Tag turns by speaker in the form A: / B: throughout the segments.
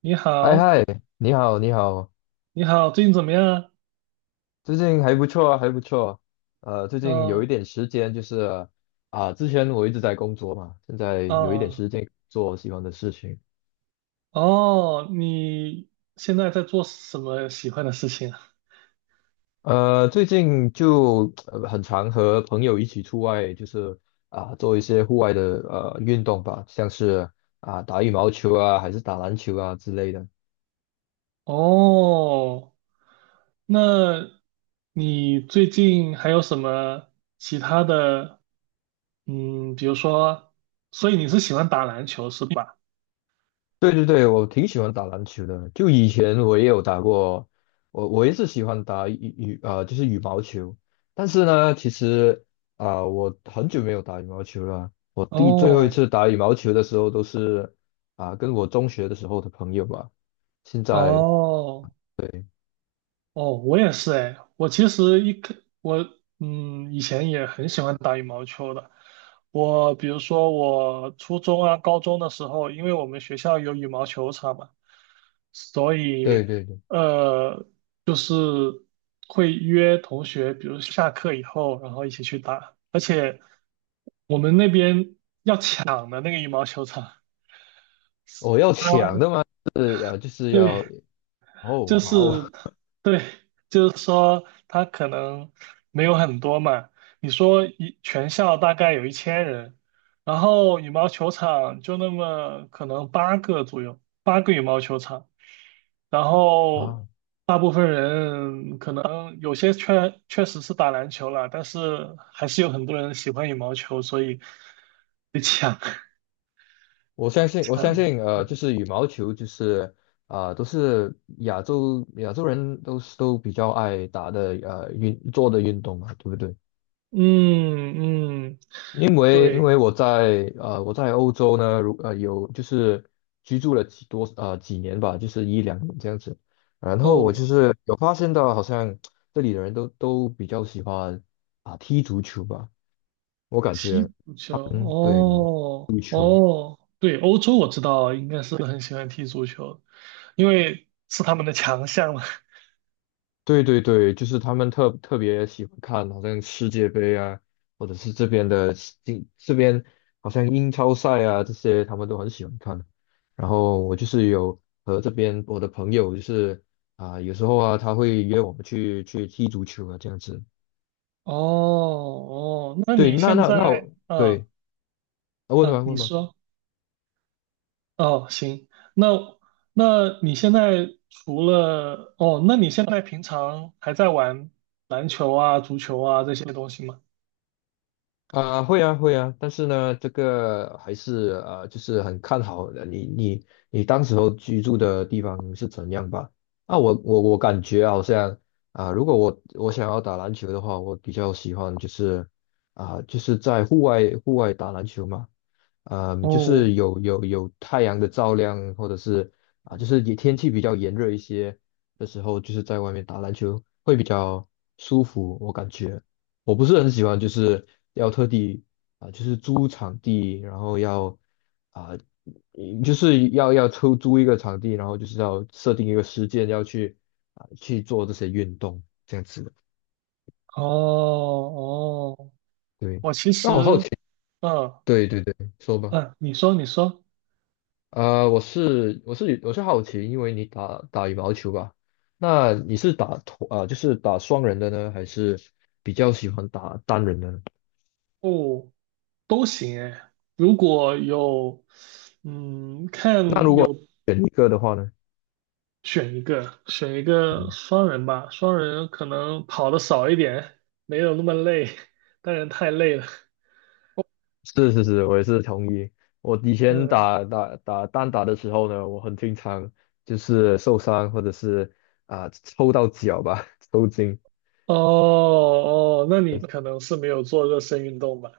A: 你
B: 哎
A: 好，
B: 嗨，你好，你好。
A: 你好，最近怎么样
B: 最近还不错啊，还不错。最近有
A: 呃
B: 一点时间，就是之前我一直在工作嘛，现在有一点
A: 啊？嗯嗯，
B: 时间做我喜欢的事情。
A: 哦，你现在在做什么喜欢的事情啊？
B: 最近就很常和朋友一起出外，就是做一些户外的运动吧，像是打羽毛球啊，还是打篮球啊之类的。
A: 哦，那你最近还有什么其他的？嗯，比如说，所以你是喜欢打篮球是吧？
B: 对对对，我挺喜欢打篮球的。就以前我也有打过，我也是喜欢打羽羽呃，就是羽毛球。但是呢，其实我很久没有打羽毛球了。我最后一
A: 哦
B: 次打羽毛球的时候，都是跟我中学的时候的朋友吧。现在。
A: 哦
B: 对
A: 哦，我也是哎，我其实一开我嗯以前也很喜欢打羽毛球的。我比如说我初中啊、高中的时候，因为我们学校有羽毛球场嘛，所
B: 对
A: 以
B: 对对，
A: 呃就是会约同学，比如下课以后，然后一起去打。而且我们那边抢的那个羽毛球场，啊
B: 我要抢的嘛，是就是
A: 对，
B: 要。
A: 就
B: 哦，好。
A: 是他对，就是说他可能没有很多嘛。你说全校大概有1000人，然后羽毛球场就那么可能八个左右，八个羽毛球场，然 后
B: 啊，
A: 大部分人可能有些确实是打篮球了，但是还是有很多人喜欢羽毛球，所以被抢
B: 我相 信，我相
A: 抢。
B: 信，就是羽毛球，就是都是亚洲人都是都比较爱打的，运做的运动嘛，对不对？
A: 嗯嗯，
B: 因为因为
A: 对
B: 我在欧洲呢，有就是居住了几年吧，就是一两年这样子，然后我
A: 哦。
B: 就是有发现到，好像这里的人都比较喜欢踢足球吧，我感
A: 踢
B: 觉，
A: 足球，
B: 嗯，对。
A: 哦哦，对，欧洲我知道，应该是很喜欢踢足球，因为是他们的强项嘛。
B: 对对对，就是他们特别喜欢看，好像世界杯啊，或者是这边的英这边好像英超赛啊这些，他们都很喜欢看。然后我就是有和这边我的朋友，就是有时候啊，他会约我们去踢足球啊，这样子。
A: 哦哦，那
B: 对，
A: 你
B: 那
A: 现
B: 那那
A: 在，
B: 我
A: 嗯
B: 对，问吧
A: 嗯，你
B: 问吧。
A: 说，哦行，那那你现在除了，哦，那你现在平常还在玩篮球啊、足球啊这些东西吗？
B: 会啊，会啊，但是呢，这个还是就是很看好的你当时候居住的地方是怎样吧？啊，我感觉好像如果我想要打篮球的话，我比较喜欢就是就是在户外打篮球嘛，嗯、就
A: 哦
B: 是有太阳的照亮，或者是就是也天气比较炎热一些的时候，就是在外面打篮球会比较舒服，我感觉。我不是很喜欢，就是要特地就是租场地，然后要啊、就是要抽租一个场地，然后就是要设定一个时间要去去做这些运动这样子的。
A: 哦哦，
B: 对，
A: 我其
B: 那
A: 实，
B: 我好奇，
A: 嗯
B: 对对对，说吧。
A: 嗯，你说你说，
B: 我是好奇，因为你打羽毛球吧，那你是打团啊、就是打双人的呢，还是比较喜欢打单人的呢？
A: 哦都行哎，如果有，嗯，
B: 那如
A: 看
B: 果
A: 有
B: 选一个的话呢？
A: 选一个双人吧，双人可能跑的少一点，没有那么累，当然太累了。
B: 是是是，我也是同意。我以前
A: 嗯，
B: 打单打的时候呢，我很经常就是受伤或者是抽到脚吧，抽筋。
A: 哦哦，那你可能是没有做热身运动吧？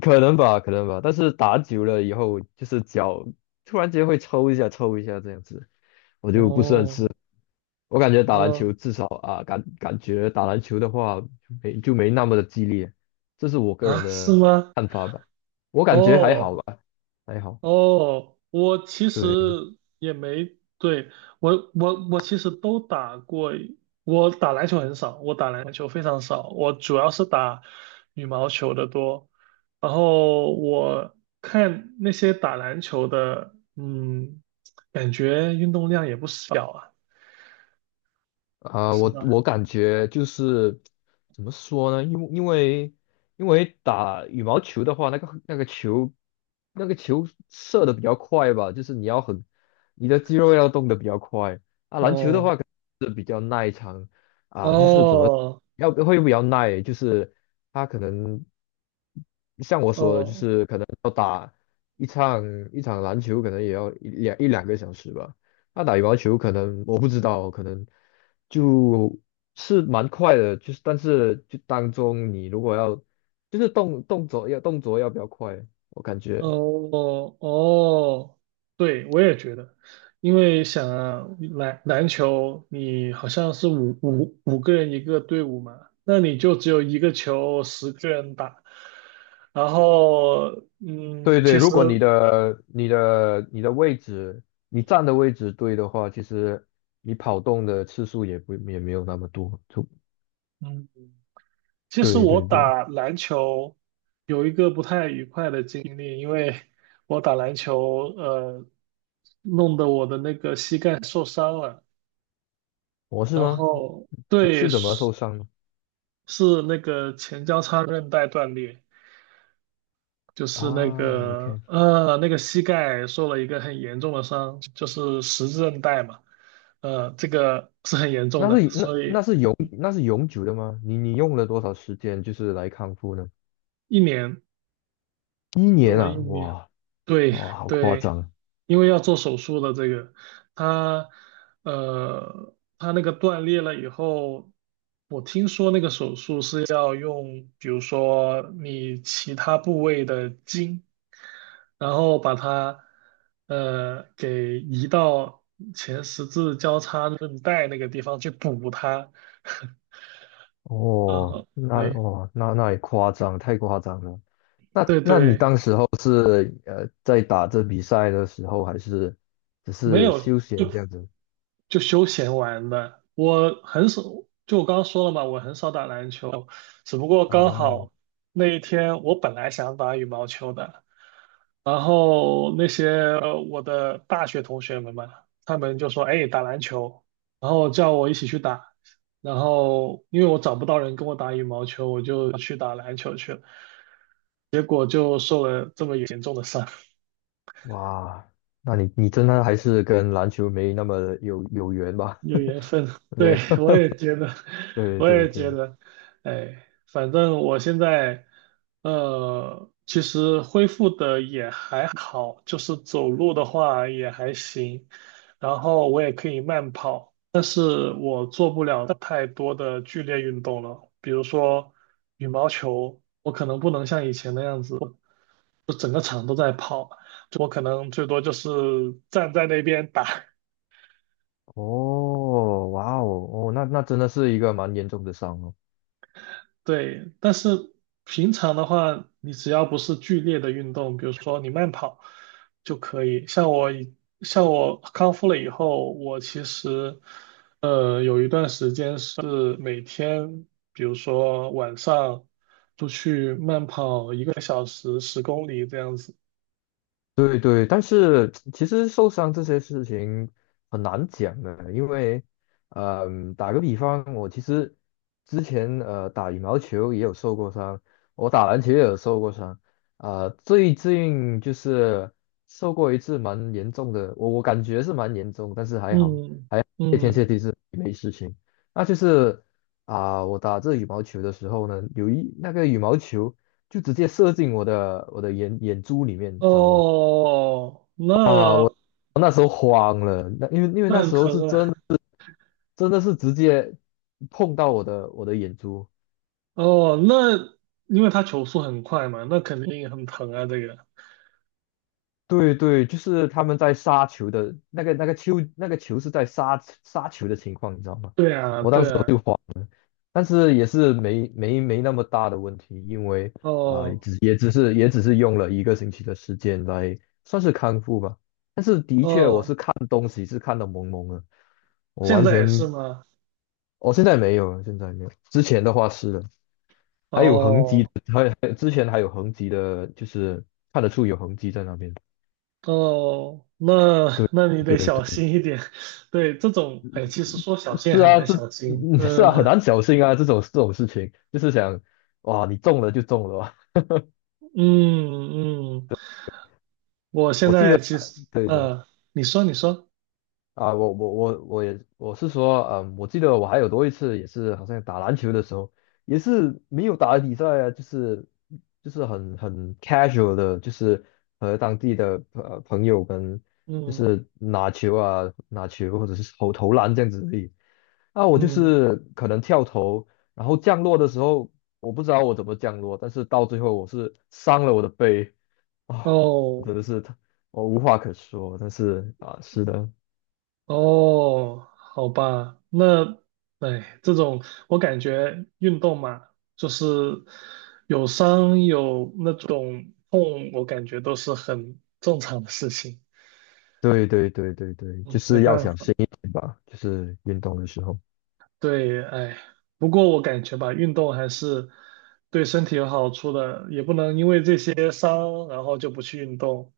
B: 可能吧，可能吧。但是打久了以后，就是脚突然间会抽一下，抽一下这样子，我就不是很
A: 哦
B: 吃。我感觉打篮
A: 哦
B: 球至少感觉打篮球的话没就没那么的激烈，这是我个人
A: 啊，是
B: 的
A: 吗？
B: 看法吧。我感觉还好
A: 哦
B: 吧，还好。
A: 哦，我其实
B: 对。
A: 也没，对，我其实都打过，我打篮球很少，我打篮球非常少，我主要是打羽毛球的多。然后我看那些打篮球的，嗯，感觉运动量也不小啊。是吧？
B: 感觉就是怎么说呢？因为因为打羽毛球的话，那个那个球那个球射的比较快吧，就是你要很你的肌肉要动的比较快。篮球的
A: 哦
B: 话就是怎么
A: 哦
B: 要会比较耐，就是它可能像我说的，就
A: 哦
B: 是可能。一场一场篮球可能也要一两个小时吧。那打羽毛球可能我不知道，可能就是蛮快的，就是但是就当中你如果要就是动作要比较快，我感觉。
A: 哦哦，对，我也觉得，因为想啊，篮球你好像是五个人一个队伍嘛，那你就只有一个球，10个人打。然后，
B: 对对，
A: 其实，
B: 如果你的位置你站的位置对的话，其实你跑动的次数也没有那么多。就
A: 嗯，其实
B: 对
A: 我
B: 对对。
A: 打篮球有一个不太愉快的经历，因为我打篮球，弄得我的那个膝盖受伤了。
B: 我是
A: 然
B: 吗？
A: 后对，
B: 是怎么受伤的？
A: 是那个前交叉韧带断裂，就是那
B: 啊
A: 个
B: ，OK。
A: 呃那个膝盖受了一个很严重的伤，就是十字韧带嘛，这个是很严重
B: 那
A: 的，
B: 是
A: 所以
B: 那是永久的吗？你用了多少时间就是来康复呢？
A: 一年
B: 一
A: 用
B: 年
A: 了一
B: 啊，
A: 年，
B: 哇。
A: 对
B: 哇，好夸
A: 对，
B: 张啊。
A: 因为要做手术的这个，他他那个断裂了以后。我听说那个手术是要用，比如说你其他部位的筋，然后把它给移到前十字交叉韧带那个地方去补它。然
B: 哦！
A: 后
B: 那
A: 对
B: 哦那那也夸张，太夸张了。那
A: 对
B: 那你
A: 对，
B: 当时候是在打这比赛的时候，还是只
A: 没
B: 是
A: 有
B: 休闲这样子？
A: 就休闲玩的。我很少，就我刚刚说了嘛，我很少打篮球，只不过刚
B: 啊，
A: 好那一天我本来想打羽毛球的。然后那些我的大学同学们嘛，他们就说：“哎，打篮球。”然后叫我一起去打。然后因为我找不到人跟我打羽毛球，我就去打篮球去了。结果就受了这么严重的伤。
B: 哇，那你你真的还是跟篮球没那么有缘吧？
A: 有缘分，
B: 没
A: 对，我
B: 有，
A: 也觉得，
B: 对
A: 我
B: 对
A: 也觉
B: 对。
A: 得，哎，反正我现在，其实恢复的也还好，就是走路的话也还行，然后我也可以慢跑，但是我做不了太多的剧烈运动了，比如说羽毛球，我可能不能像以前那样子，就整个场都在跑，就我可能最多就是站在那边打。
B: 哦，哇哦，哦，那那真的是一个蛮严重的伤哦。
A: 对，但是平常的话，你只要不是剧烈的运动，比如说你慢跑就可以。像我康复了以后，我其实有一段时间是每天，比如说晚上出去慢跑1个小时，10公里这样子。
B: 对对，但是其实受伤这些事情很难讲的，因为，嗯、打个比方，我其实之前打羽毛球也有受过伤，我打篮球也有受过伤，最近就是受过一次蛮严重的，我感觉是蛮严重，但是还好，
A: 嗯
B: 谢天谢
A: 嗯，
B: 地是没事情。那就是我打这羽毛球的时候呢，有一那个羽毛球就直接射进我的眼珠里面，你知道吗？
A: 哦，
B: 啊，我
A: 那
B: 那时候慌了，那因为
A: 那
B: 那
A: 很
B: 时候是
A: 疼啊。
B: 真真的是直接碰到我的眼珠。
A: 哦，那因为他球速很快嘛，那肯定很疼啊，这个。
B: 对对，就是他们在杀球的那个那个球那个球是在杀球的情况，你知道吗？
A: 对啊，
B: 我当
A: 对
B: 时。
A: 啊，
B: 但是也是没那么大的问题，因为
A: 哦
B: 只也只是也只是用了一个星期的时间来算是康复吧。但是的确，我
A: 哦，
B: 是看东西是看得蒙蒙的，我
A: 现
B: 完
A: 在也是
B: 全，
A: 吗？
B: 现在没有了，现在没有，之前的话是的，还有痕迹
A: 哦
B: 的，之前还有痕迹的，就是看得出有痕迹在那边。
A: 哦，
B: 对
A: 那你
B: 对
A: 得小
B: 对，
A: 心一点。对，这种，哎，其实说小心也
B: 是
A: 很
B: 啊。
A: 难
B: 这，
A: 小心。
B: 嗯，是啊，很
A: 嗯
B: 难侥幸啊，这种这种事情，就是想，哇，你中了就中了啊。
A: 嗯嗯，我 现
B: 我记
A: 在
B: 得，
A: 其实，
B: 对对。
A: 你说你说，
B: 啊，我是说，嗯，我记得我还有多一次也是好像打篮球的时候，也是没有打比赛啊，就是很很 casual 的，就是和当地的朋友跟就
A: 嗯
B: 是拿球或者是投篮这样子而已。那我就
A: 嗯，
B: 是可能跳投，然后降落的时候不知道我怎么降落，但是到最后我是伤了我的背啊，我
A: 哦
B: 真的是我无话可说，但是啊，是的。
A: 哦，好吧，那，哎，这种我感觉运动嘛，就是有伤有那种痛，我感觉都是很正常的事情。
B: 对对对对对，就
A: 嗯，没
B: 是要
A: 办
B: 小
A: 法。
B: 心一点吧，就是运动的时候。
A: 对，哎，不过我感觉吧，运动还是对身体有好处的，也不能因为这些伤，然后就不去运动。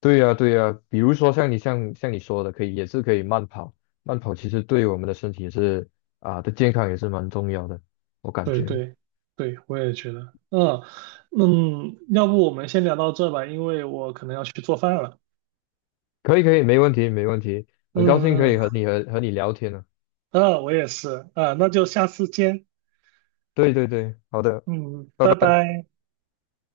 B: 对呀对呀，比如说像像你说的，可以也是可以慢跑，慢跑其实对我们的身体也是健康也是蛮重要的，我感
A: 对
B: 觉。
A: 对对，我也觉得。嗯嗯，要不我们先聊到这吧，因为我可能要去做饭了。
B: 可以可以，没问题没问题，很高兴可
A: 嗯
B: 以和
A: 嗯。
B: 你和你聊天呢。
A: 嗯，我也是，啊，那就下次见，
B: 对对对，好的，
A: 嗯，
B: 拜
A: 拜
B: 拜。
A: 拜。